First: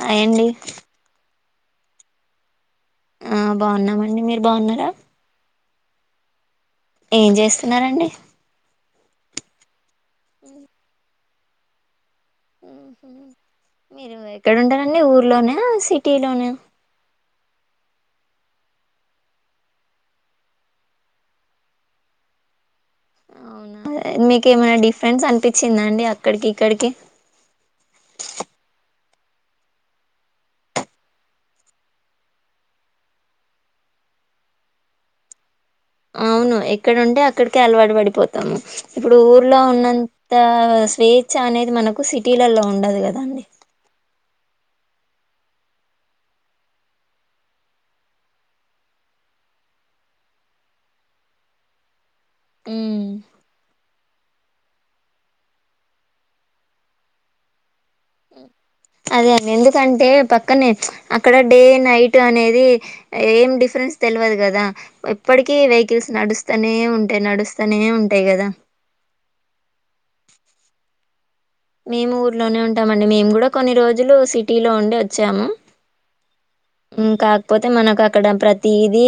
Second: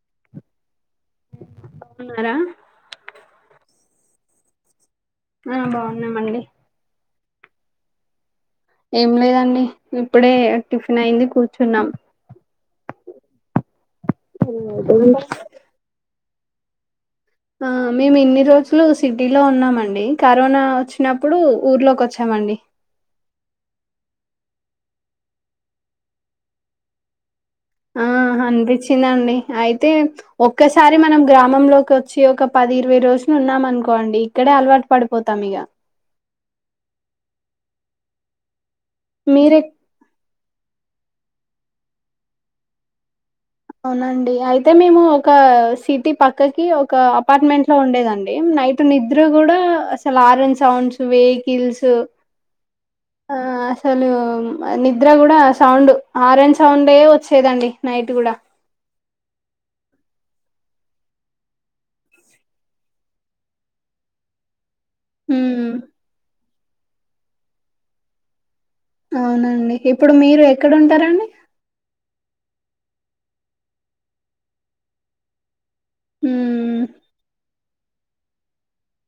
Hi అండి ఉన్నారా ఆ బాగున్నామండి మీరు బాగున్నారా ఆ బాగున్నామండి ఏం చేస్తున్నారండి ఏం లేదండి ఇప్పుడే టిఫిన్ అయింది కూర్చునం హ్మ్ హు మీరు ఎక్కడ ఉంటారు అండి ఊర్లోనా సి సిటీ లో నా ఆ మేము ఇన్ని రోజులు సిటీలో ఉన్నామండి కరోనా వచ్చినప్పుడు ఊర్లోకి వచ్చామండి అవునా మీక ఏమైనా డిఫరెన్స్ అనిపించిందాండి అక్కడికి ఇక్కడికి ఆ అనిపించిందండి అయితే ఒక్కసారి మనం గ్రామంలోకి వచ్చి ఒక పది ఇరవై రోజులు ఉన్నామ అనుకోండి ఇక్కడే అలవాటు పడిపోతాం ఇగ అవును ఎక్కడుంటే అక్కడికే అలవాటు పడిపోతాము ఇప్పుడు మీరే ఊర్లో ఉన్న స్వేచ్ఛ అనేది మనకు సిటీలలో ఉండదు కదండి అవునండి అయితే మేము ఒక సిటీ పక్కకి ఒక అపార్ట్మెంట్ లో ఉండేదండి నైట్ నిద్ర కూడా అసలు ఆరం సౌండ్స్ వెహికిల్స్ ఉమ్. ఆ అసలు నిద్ర కూడా సౌండ్ ఆరెంజ్ సౌండ్ వచ్చేదండి నైట్ కూడా అదే అండి ఎందుకంటే పక్కనే అక్కడ డే నైట్ అనేది ఏం డిఫరెన్స్ తెలవదు కదా ఎప్పటికీ ఉమ్ వెహికల్స్ నడుస్తాయి స్తనే ఉంటాయి నడుస్తానే ఉంటాయి కదా అవునండి ఇప్పుడు మీరు ఎక్కడ ఉంటారండి మేము ఊర్లోనే ఉంటామండి మేము కూడా కొన్ని రోజులు సిటీలో ఉండి వచ్చాము ఉమ్ కాకపోతే మనకు అక్కడ ప్రతీదీ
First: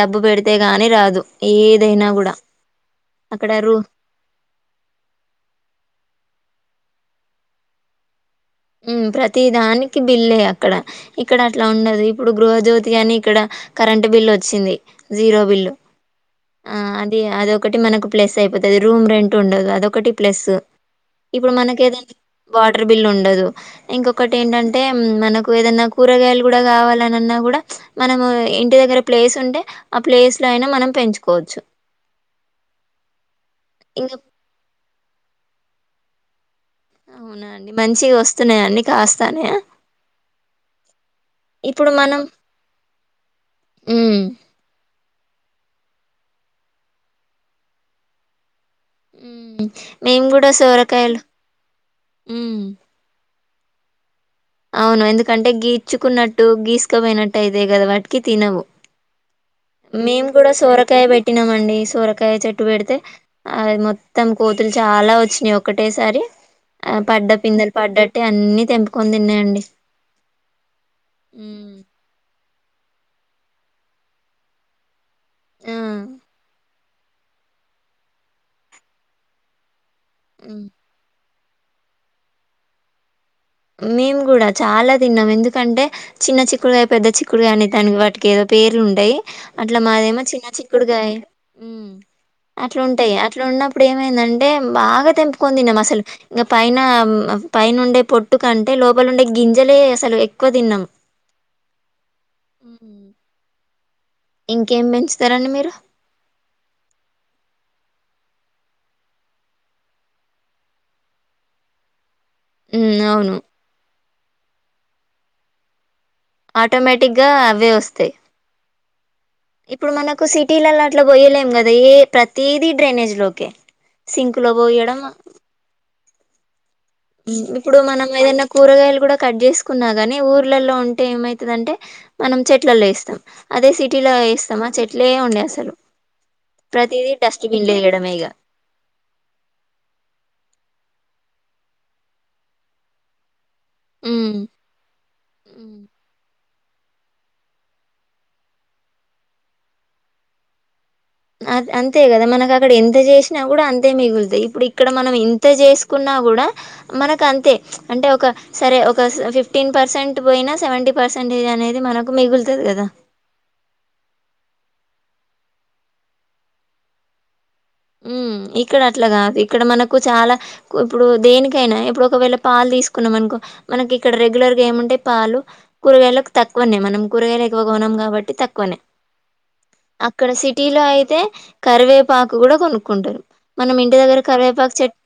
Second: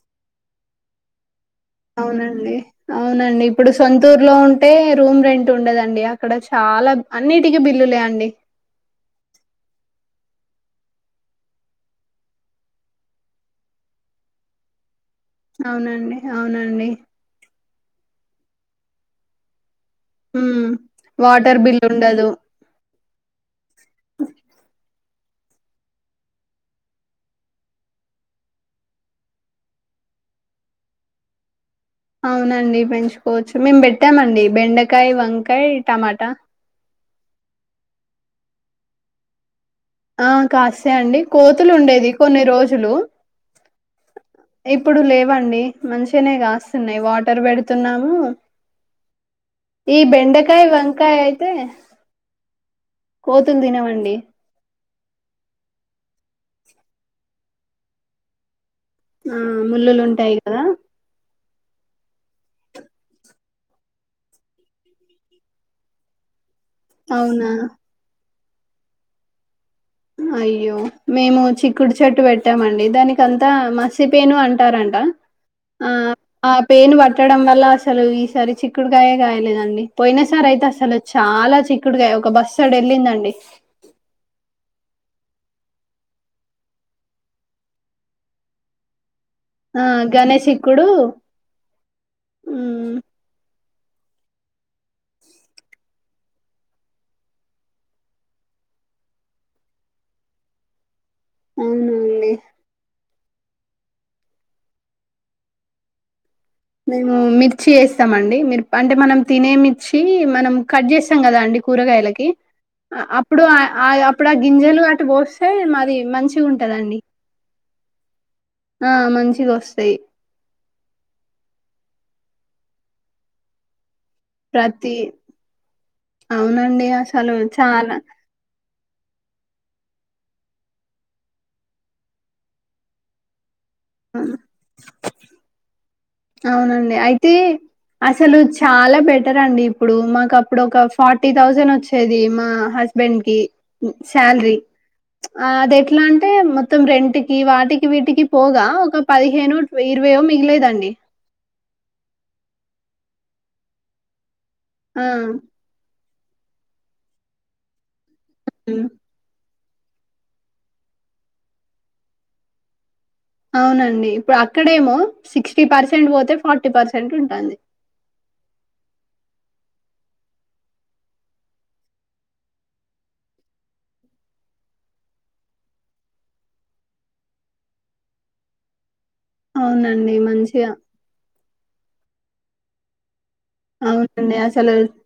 డబ్బు పెడితే గాని రాదు ఏదైనా కూడా అవునండి అవునండి అక్కడ ఇప్పుడు రూ సొంతూర్ లో ఉంటే రూమ్ రెంట్ ఉండదండి అక్కడ చాలా అన్నిటికీ బిల్లులే అండి ప్రతి దానికి బిల్లే అక్కడ ఇక్కడ అట్లా ఉండదు ఇప్పుడు గృహజ్యోతి అని ఇక్కడ కరెంట్ బిల్ వచ్చింది జీరో బిల్లు అవునండి ఆ అవునండి అది అదా ఒకటి మనకు ప్లెస్ అయిపోతది రూమ్ రెంట్ ఉండదు అద ఒకటి ప్లస్ ఉమ్ ఇప్పుడు వాటర్ బిల్ మనకి ఏదిన ఉండదు వాటర్ బిల్ ఉండదు ఇంకొకటి ఏంటంటే మనకు ఏదన్నా కూరగాయలు కూడా కావాలనన్నా కూడా మనము ఇంటి దగ్గర ప్లేస్ ఉంటే ఆ ప్లేస్ లో అయినా మనం పెంచుకోవచ్చు అవునండి పెంచు పోవచ్చు మేము ఇంకా పెట్టామండి బెండకాయ వంకాయ టమాటా అవునా అండి మంచిగా వస్తున్నాయండి కాస్తాన్నాయ ఆ కాస్తాయి అండి కోతులు ఉండేది మనం కొన్ని రోజులు ఉమ్ ఇప్పుడు లేవండి అండి మంచిగనే కాస్తున్నాయి వాటర్ పెడుతున్నాము ఉమ్ ఈ మేము కూడా బెండకాయ వంకాయ సోరకాయలు అయితే ఉమ్ కోతులు తినవండి అవును ఎందుకంటే గిచ్చుకున్నట్టు గీసుకపోయినట్టు అయితాయి కదా వాటికి తినవు ఆ ముళ్ళులు మేము ఉంటాయి కూడా కదా సోరకాయ పెట్టినామండి సోరకాయ చెట్టు పెడితే ఆ మొత్తం కోతులు చాలా వచ్చినాయి ఒకటేసారి ఆ పడ్డ అవునా పిందలు పడ్డటే అన్నీ తెంపుకొని తిన్నాయండి అయ్యో మేము ఉమ్, చిక్కుడు చెట్టు పెట్ట పెట్టామండి దానిక అంతా మసిపేను అంటారంట ఆ ఆ పెను పట్టడం వల్ల అసలు ఈసారి చిక్కుడుకాయే కాయలేదండి పోయినా సారీ ఉమ్. అయితే అసలు వచ్చు చాలా చిక్కుడుకాయ ఒక బస్తాడు వెళ్ళిందండి మేం కూడా చాలా తిన్నాము ఎందుకంటే చిన్న చిక్కుడుగాయి పెద్ద చిక్కుడుగాయి అనే దానికి వాటికి ఏదో పేర్లు ఉంటాయి అట్లా ఆ మాదేమో గనే చిన్న చిక్కుడు చిక్కుడుగాయ అట్లా మ్ ఉంటాయి అట్లా ఉన్నప్ ఇప్పుడు ఏమైందంటే బాగా తెంపుకొని తిన్నాం అసలు ఇంకా పైన పైన ఉండే పొట్ ట్టు కంటే లోపలుండే గింజలే అసలు ఎక్కువ తిన్నాం అవునండి మ్మ్ ఇంకేం పెంచుతారండి మీరు మేము మిర్చి వేస్తామండి. మీరు పంట మనం తినే మిర్చి మనం కట్ చేస్తాం కదా అండి కూరగాయలకి ఉమ్ అవును అప్పుడు ఆ ఆయా అక్కడ గింజలు అటు బోస్తే మరి ఆటోమేటిగ్గా అవే వస్తాయి ఆ మంచిగా ఇప్పుడు వస్తాయి మనకు సిటీలల్లో అట్ల పోయలేం కదా యే ప్రతీది డ్రైనేజీ లోకే సింకులో ప్రతి పోయడం అవునండి అసలు ఇప్పుడు చాలా మనం ఏనక్ కూరగాయలు కూడా కట్ చేసుకున్నా గాని ఊర్లలో ఉంటే ఏమైతాదంటే మనం చెట్లల్లో ఏస్తాం అదే సిటీలో వేస్తామా చెట్లే ఉండే అసలు అవునండి ప్రతిదీ అయితే డస్ట్బిన్ లో వేయడమే ఇగ అసలు చాలా బెటర్ అండి ఇప్పుడు మాకు అప్పుడు ఒక ఫార్టీ థౌజండ్ వచ్చేది మా హస్బెండ్ కి ఉమ్ శాలరీ ఆ అది ఉమ్. ఎట్లా అంటే మ మొత్తం రెంట్ కి వాటికి వీటికి పోగా ఒక పదిహేనో, ఇరవయ్యో మిగిలేదండి అంతే కదా మనకు అక్కడ ఎంత చేసినా కూడా అంతే మిగులుతాయి ఇప్పుడు ఇక్కడ ఆ మనం ఇంత చేసి కున్నా కూడా మనకు అంతే అంటే ఒక సరే ఉమ్, ఒక ఫిఫ్ ఫిఫ్టీన్ పర్సెంట్ పోయినా సెవెంటీ పర్సెంటేజ్ అనేది మనకు మిగులుతుంది కదా అవునండి ఇప్పుడు అక్కడేమో సిక్స్టీ పర్సెంట్ పోతే ఫార్టీ పర్సెంట్ ఉంటాది మ్మ్ ఇక్కడ అట్ల కాదు ఇక్కడ మనకు చాలా ఇప్పుడు దేనికైనా ఇప్పుడు ఒకవేళ పాలు తీసుకున్నాం అనుకో మనకి ఇక్కడ రెగ్యులర్ గా ఏముంటాయ్ పాలు, కూరగాయలకు తక్కువనే మనం కూరగాయలు ఎక్కువగా కొనం కాబట్టి తక్కువనే అవునండి అక్కడ మంచిగా సిటీలో అయితే కరివే కూడా కొనుక్కుంటారు దగ్గర అవునండి అసలు కరివేపాకు చెట్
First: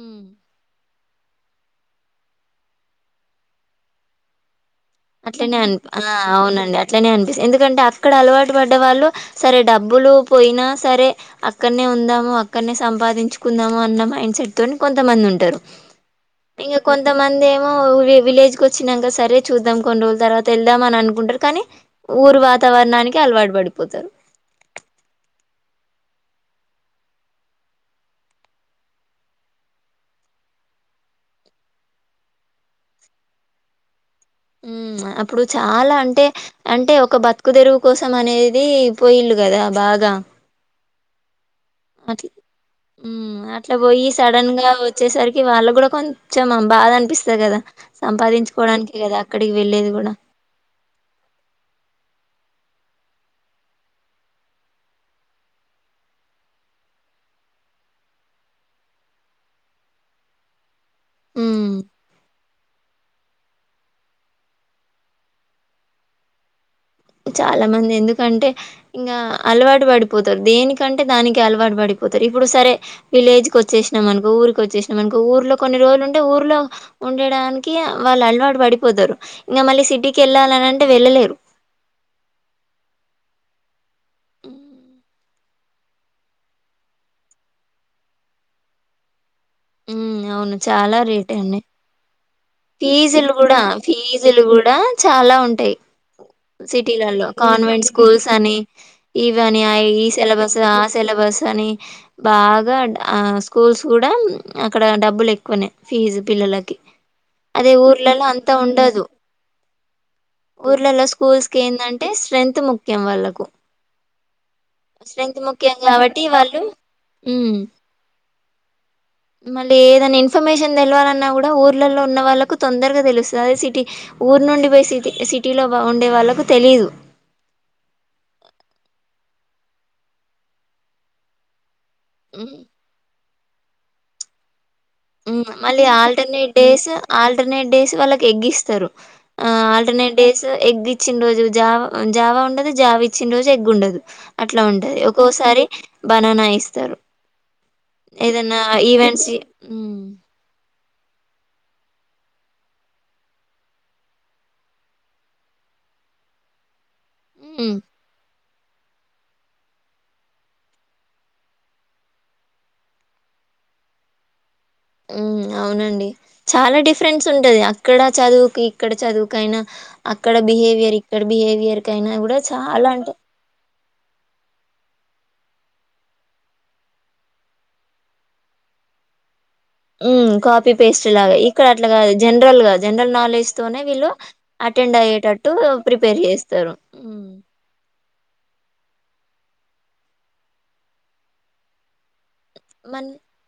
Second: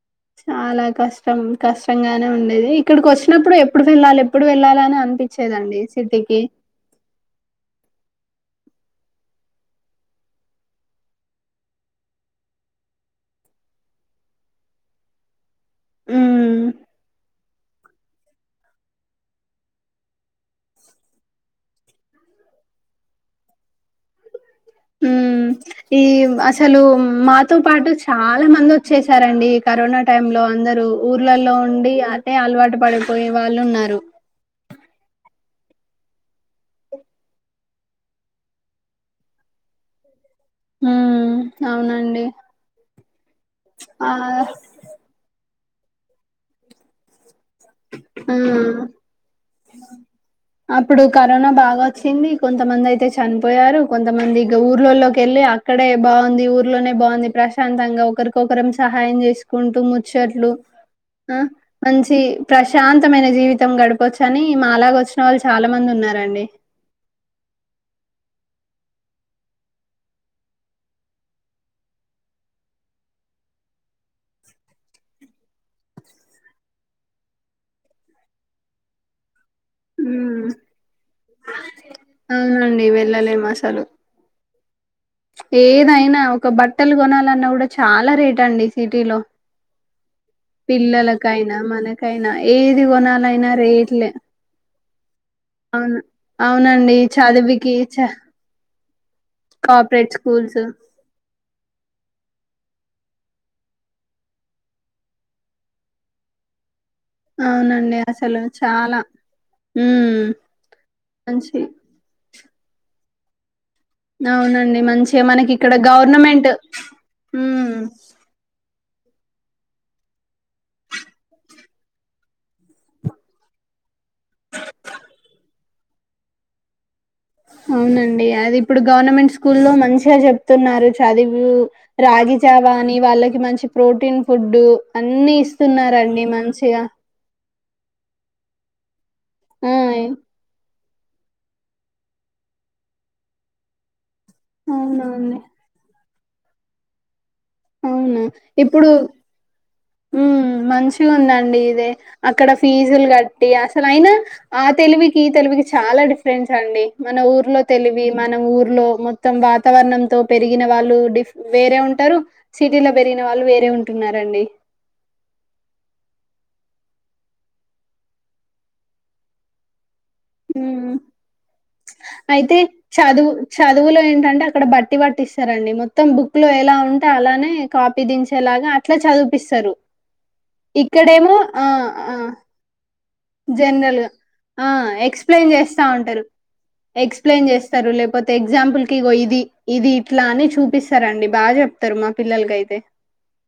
ఉమ్ చాలా కష్టం కష్టంగానే ఉండేది. ఇక్కడికి వచ్చినప్పుడు ఎప్పుడు వెళ్ళాలి, ఎప్పుడు వెళ్ళాలని అట్లనే అనిపి ఆ అవునండి అట్లనే అనిపిస్తుంది ఎందుకంటే అక్కడ అలవా టు పడ్డ వాళ్ళు సరే డబ్బులు పోయినా సరే అక్కడనే ఉందాము. అక్కడనే సంపాదించుకుందాము. అన్న మైండ్ సెట్ తోని కొంతమంది ఉంటారు హ్మ్. ఇంగ కొంతమంది ఏ విలేజ్ కు వచ్చినాక సరే చూద్దాం కొన్ని రోజుల తర్వాత వెళ్దాం అని అనుకుంటారు కానీ ఊరు వాతావరణానికి అలవాటు పడు ఉమ్ ఈ అసలు మాతో పాటు చాలా మంది వచ్చేసారండి ఈ కరోనా టైమ్ లో అందరూ ఊర్లలో ఉండి అదే అలవాటు పడిపోయే వాళ్ళు ఉన్నారు ఉమ్ అప్పుడు చాలా అంటే అంటే ఒక బతుకు తెరువు కోసం అనేది పోయిల్ళు కదా బాగా ఉమ్ అట్ ఉమ్ అట్లా పోయి ఆ! సడన్ గా వచ్చేసరికి వాళ్ళ కూడా కొంచెం భాద అనిపిస్తంది కదా హ్మ్. సంపాదించుకోవడానికి కదా అక్కడికి వెళ్ళేది కూడా అప్పుడు కరోనా బాగా వచ్చింది కొంతమంది అయితే చనిపోయారు కొంతమంది ఇ ఊర్లలోకి వెళ్ళి అక్కడే బాగుంది ఊర్లోనే బాగుంది ప్రశాంతంగా ఒకరికొకరం సహాయం చేసుకుంటూ ముచ్చట్లు ఆ ఉమ్ మంచి ప్రశాంతమైన జీవితం గడపవచ్చు అని మాలాగ వచ్చిన వాళ్ళు చాలా మంది ఉన్నారండి చాలా మంది ఎందుకంటే ఇంకా అలవాటు పడిపోతారు దేనికంటే దానికి అలవాటు పడిపోతారు ఇప్పుడు సరే విలేజ్ క వచ్చేసినాం అనుకో ఊరికి వచ్చేసినాం అనుకో ఊర్లో కొన్ని రోజులు ఉంటే ఊర్లో ఉండడానికి వాళ్ళు అలవాటు పడిపోతారు ఇంకా మళ్ళీ సిటీకి ఉమ్, వెళ్ళాలని అంటే వెళ్ళలేరు అవునండి వెళ్ళలేము అసలు ఉ ఏదైనా ఒక బట్టలు కొనాలన్నా కూడా చాలా రేట్ అండి సిటీలో ఉమ్ అవును చాలా రేట్ పిల్లలకైనా అండి మనకైనా ఏది ఫీజులు కొనాలైనా కూడా రేట్లే ఫీజులు కూడా చాలా ఉంటాయి అవును అవునండి సిటీలలో చదువుకి కాన్వెంట్ స్కూల్స్ అని ఈవని ఈ కార్పొరేట్ సిలబస్ స్కూల్స్ ఆ సిలబస్ కాని బాగా ఆ స్కూల్స్ కూడా అక్కడ డబ్బులు ఎక్కువనాయి ఫీజు పిల్లలకి అదే అవునండి ఊర్లలో అసలు అంతా చాలా ఉండదు హ్మ్ ఊర్లలో స్కూల్స్ కి మంచి ఏందంటే స్ట్రెంత్ ముఖ్యం వాళ్ళకు అవునండి మంచిగా స్ట్రెంత్ మనకి ఇక్కడ ముఖ్యం కాబట్టి గవర్నమెంట్ వాళ్ళు ఉమ్ మళ్ళీ ఏదైనా ఇన్ఫర్మేషన్ తెలవాలన్నా కూడా ఊర్లలో ఉన్న వాళ్ళకు తొందరగా తెలుస్తుంది అదే సిటీ ఊర్ నుండి పోయి సిటీ సిటీలో ఉండే వాళ్ళకు తెలీదు అవునండి అది ఇప్పుడు గవర్నమెంట్ స్కూల్లో మంచిగా చెప్తున్నారు చదువు రాగి ఉమ్ చావా అని వాళ్ళకి మంచి ప్రోటీన్ ఫుడ్ అన్ని మళ్ళీ ఇస్తున్నారండి ఆల్టర్నేట్ మంచిగా డేస్ ఆల్టర్ ట్ డేస్ వాళ్ళకి ఎగ్గిస్తారు ఆ ఆల్టర్నేట్ డేస్ ఎగ్ ఇచ్చిన రోజు జావ జావా ఉండదు జావ ఇచ్చిన రోజు ఎగ్గుండదు అట్లా ఉంటది అవునండి ఒక్కోసారి బనానా ఇస్తారు అవును ఏదన్నా ఈవెంట్స్ హుమ్ మంచి గా ఉందండి ఇదే అక్కడ ఫీజులు కట్టి అసలు అయినా ఆ తెలువికి ఈ తెలువికి చాలా డిఫరెన్స్ అండి మన ఊర్లో హ్మ్. తెలివి మనం ఊరు లో మొత్తం వాతావరణం తో పెరిగిన వాళ్ళు డిఫ వేరే ఉంటారు సిటీలో పెరిగిన వాళ్ళు వేరే ఉంటున్నారండి ఊ అవునండి చాలా డిఫరెన్స్ ఉంటది అక్కడ చదువుకు ఇక్కడ చదువుక అయినా అక్కడ ఉమ్ బిహేవియర్ ఇక్కడ బిహేవియర్ కైనా కూడా అయితే చాల అంటే చదువు చదువులో ఏంటంటే అక్కడ బట్టి పట్టి ఇస్తారండి మొత్తం బుక్ లో ఎలా ఉంటే అలానే కాపీ దించేలాగా అట్లా చదువు కాఫీ పేస్ట్ లాగా ఇక్కడ ఆ అట్లాగా ఆ జనరల్ గా జనరల్ నాలె లేస్ తోనే జనరల్గా వీళ్ళు ఆ అటెండ్ ఎక్స్ప్లెయిన్ అయ్యేటట్టు చేస్తా ప్రిపేర్ ఉంటారు చేస్తారు ఎక్స్ప్లెయిన్ చేస్తారు లేకపోతే ఎగ్జాంపుల్ కి ఇది ఇది ఇట్లా అని చూపిస్తా రండి బాగా చెప్తారు మాకు మ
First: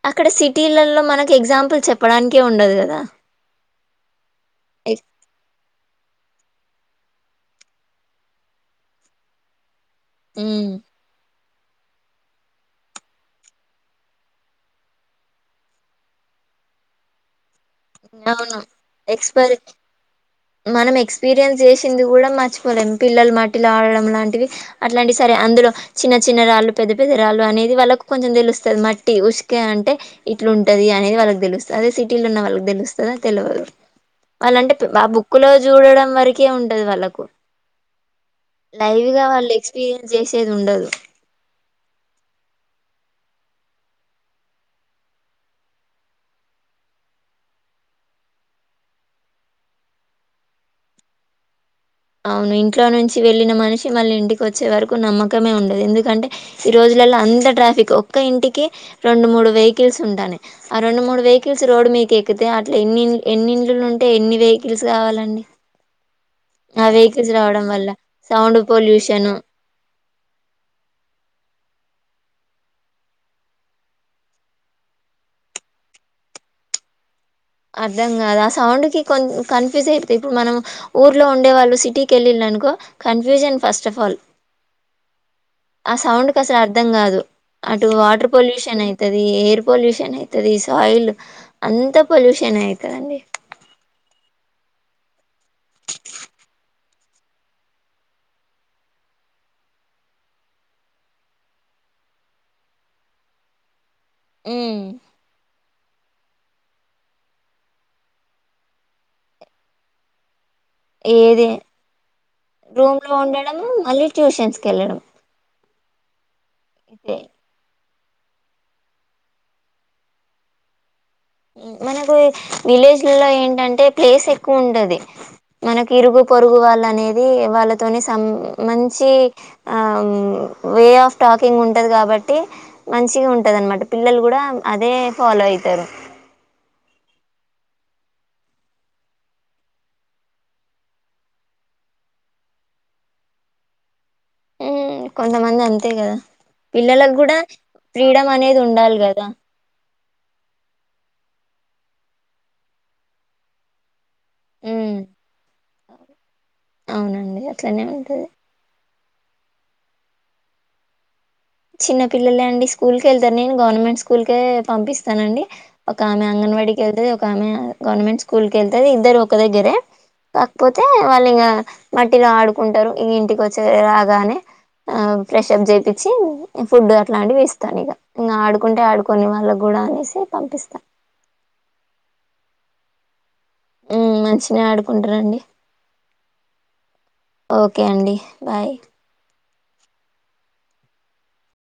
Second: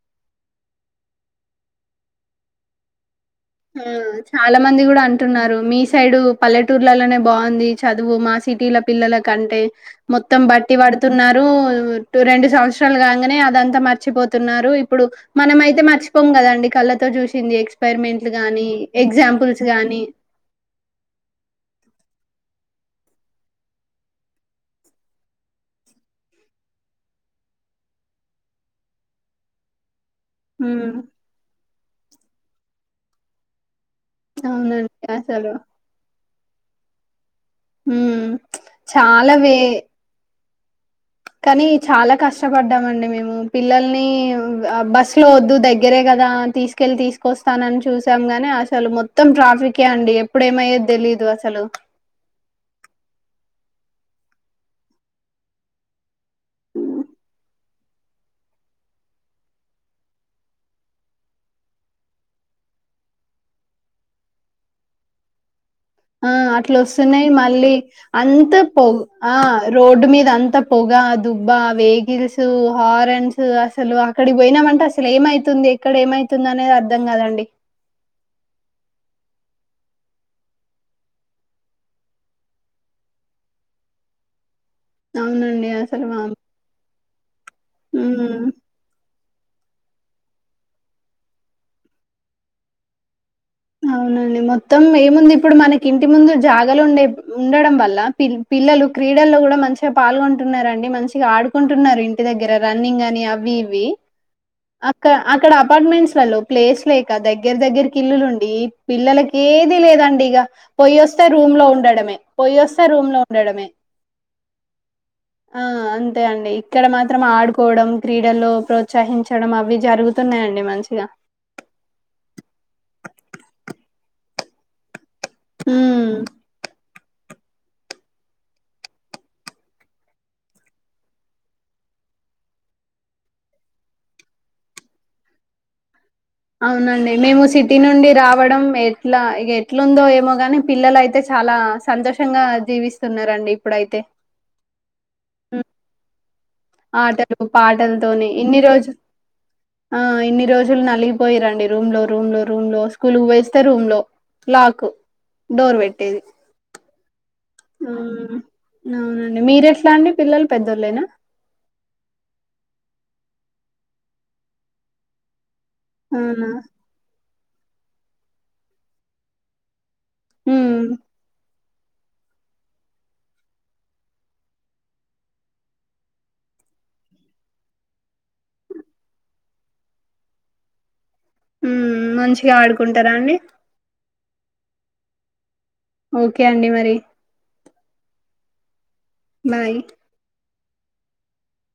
అక్కడ సిటీలలో మనకి ఎగ్జాంపుల్ చెప్పడానికే ఉండదు కదా ఆ చాలా మంది కూడా ఎక్- అంటున్నారు మీ స్ సైడు పల్లెటూర్లలోనే బాగుంది చదువు మా సిటీల పిల్లల కంటే మొత్తం ఉమ్, బట్టి పడుతున్నారు రూ రెండు సంవత్సరాలు గానే అదంతా మర్చిపోతున్నారు ఇప్పుడు మనం అయితే మర్చిపోం కదండి కళ్ళతో చూసి ఎక్స్పెరిమెంట్ అవును ఎక్స్పరి మనం ఎక్స్పీరియన్స్ చేసింది కూడా మర్చిపోలేము పిల్లలు మట్టిలు ఆడడం లాంటివి అట్లాంటివి సరే అందులో చిన్న చిన్న రాళ్ళు పెద్ద పెద్ద రాళ్ళు అనేది వాళ్ళకు కొంచెం తెలుస్తుంది మట్టి ఉసుకే అంటే ఇట్లు ఉంటది అనేది వాళ్ళకి తెలుస్తది అదే సిటి టీలో ఉన్నవాళ్ళు కి తెలుస్తదా తెలువదో వాళ్ళ అంటే ఆ అవునండి బుక్కు లో అసలు చూడడం వరకి కే ఉంటది వాళ్ళలకు ఉమ్, లైవ్ గా చాలా వాళ్ళు వే ఎక్స్పీరియన్స్ చేసి చేదుండదు కానీ చాలా కష్టపడ్డామండి మేము పిల్లల్ని బస్సు లో వద్దు దగ్గరే కదా తీసుకెళ్ళి తీసుకొస్తానని చూసాం గాని అసలు మొత్తం ట్రాఫిికే అండి ఎప్పుడు ఏమయిద్దో తెలీదు అసలు అవును ఇంట్లో నుంచి వెళ్ళిన మనిషి మళ్ళీ ఇంటికి వచ్చే వరకు నమ్మకమే ఉండదు ఎందుకంటే ఈ రోజులలో అంత ట్రాఫిక్ ఒక్క ఇంటికి రెండు మూడు వెహికిల్స్ ఉంటానేయి ఆ రెండు మూడు వెహికల్స్ రోడ్డు మీక ఎక్కితేా అట్లా ఎన్ని ఎన్నింళలు ఉంటే ఎన్ని వెహికిల్స్ కావాలండి ఆ అట్లా ఆ వస్తున్నాయి వెహికల్స్ రావడం మళ్ళీ వల్ల అంత సౌండ్ పొగు పొల్యూషన్ ఆ రోడ్డు మీద ఇ అంతా పొగ దుబ్బ వెహికల్స్ హారన్స్ అసలు అక్కడికి పోయినామంటే అసలు ఏమైతుంది ఎక్కడ ఏమైతుంది అనేది అర్ధం కదండి అర్థం కాదు ఆ సౌండ్కి కొ కన్ఫ్యూజ్ అయిపోతుంది ఇప్పుడు మనం ఊర్లో ఉండే వాళ్ళు సిటీకి వెళ్ళళనుకో కన్ఫ్యూజన్ ఫస్ట్ ఆ ఫాల్ అవునండి. ఆ అసలు సౌండ్ వామ్ క అసలు అర్ధం కాదు అటు వాటర్ హ్మ్. పొల్యూషన్ అయితది ది ఎయిర్ పొల్యూషన్ అయితుది సాయిల్ అంత పొల్యూషన్ అయితదండి అవునండి మొత్తం ఏముంది ఇప్పుడు మనకి ఇంటి ముందు జాగాలు ఉండే ఉండడం వల్ల పిల్ పిల్లలు క్రీడల్లో కూడా మంచిగా పాల్గొంటున్నరండి మంచిగా ఆడుకుంటున్నారు ఇంటి దగ్గర రన్నింగ్ అని అవి ఇవి హ్మ్. అక్క అక్కడ అపార్ట్మెంట్స్ ఆలో ప్లేస్ లేక దగ్గరగ్గరకి ఇల్లులు ఉ ఈ పిల్లలకి ఏది లేదండి ఇగ పొయ్యిస్తే ఏది రూమ్ లో ఉండడమే పొయ్యిస్తే రూమ్ లో ఉండడం ఉండడమే మళ్ళీ ట్యూషన్స్ కి వెళ్ళడం ఆ అంతే అండి ఇక్కడ ఇదే మాత్రం ఆడుకోవడం క్రీడల్లో ప్రోత్సహించడం అవి జరుగుతున్నాయండి మంచిగా మనకు విలేజ్లో ఏంటంటే ప్లేస్ ఎక్కువ ఉంటది మనకి హ్మ్. ఇరుగు పొరుగు వాళ్ళ అనేద్ అది వాళ్ళతోనే సం మంచి ఆ వే ఆఫ్ టాకింగ్ ఉంటది కాబట్టి మంచిగా ఉంటది అనమాట పిల్లలు కూడా అదే ఫాలో అయితారు అవునండి మేము సిటీ నుండి రావడం ఎట్లా ఇక ఎట్లుందో ఏమో గాని పిల్లలు అయితే చాలా సంతోషంగా జీవిస్తున్నరండి ఇప్పుడైతే కొంతమంది హ్మ్. అంతే కదా పిల్లలకు కూడా ఆటలు పాటలతోని ఫ్రీడమ్ అనేది ఇన్ని రోజు ఉండాలి కదా ఆ ఇన్ని రోజులు నలిగిపోయి రండి రూమ్ లో రూమ్ లో రూమ్ లో స్కూల్ పోయిస్తే రూమ్ లో లాక్ ఉమ్ దూర్పేట్ ఏవీ అవునండి అట్లనే ఉంటది అవునండి మీరెట్లా అండి పిల్లలు పెద్దోళ్ళైనా చిన్న పిల్లలే అండి స్కూల్కెళ్తారు నేను గవర్నమెంట్ స్కూల్కే పంపిస్తానండి ఒక ఆమె అవునా అంగన్వాడికి వెళ్తది ఒక్ గవర్నమెంట్ స్కూల్కి ఏళ్తాడు ఇద్దరు ఒక దగ్గర ఉమ్ కాకపోతే వాళ్ళ ఇగ మట్టిలో ఆడుకుంటారు ఇ ఇంటికి వచ్చే రాగానే ఆ ఫ్రెషప్ చేపిచ్చి ఫుడ్ అట్లాంటివి ఇస్తాను ఇగ ఇంకా ఆడుకుంటే ఆడుకొని వాళ్ళకి కూడా అనేసి పంపిస్తాను ఉమ్ మంచిగా ఆడుకుంటారా అండి ఉ మంచినే ఆడుకుంటారండి ఓకే అండి మరి ఓకే అండి బాయ్ బాయ్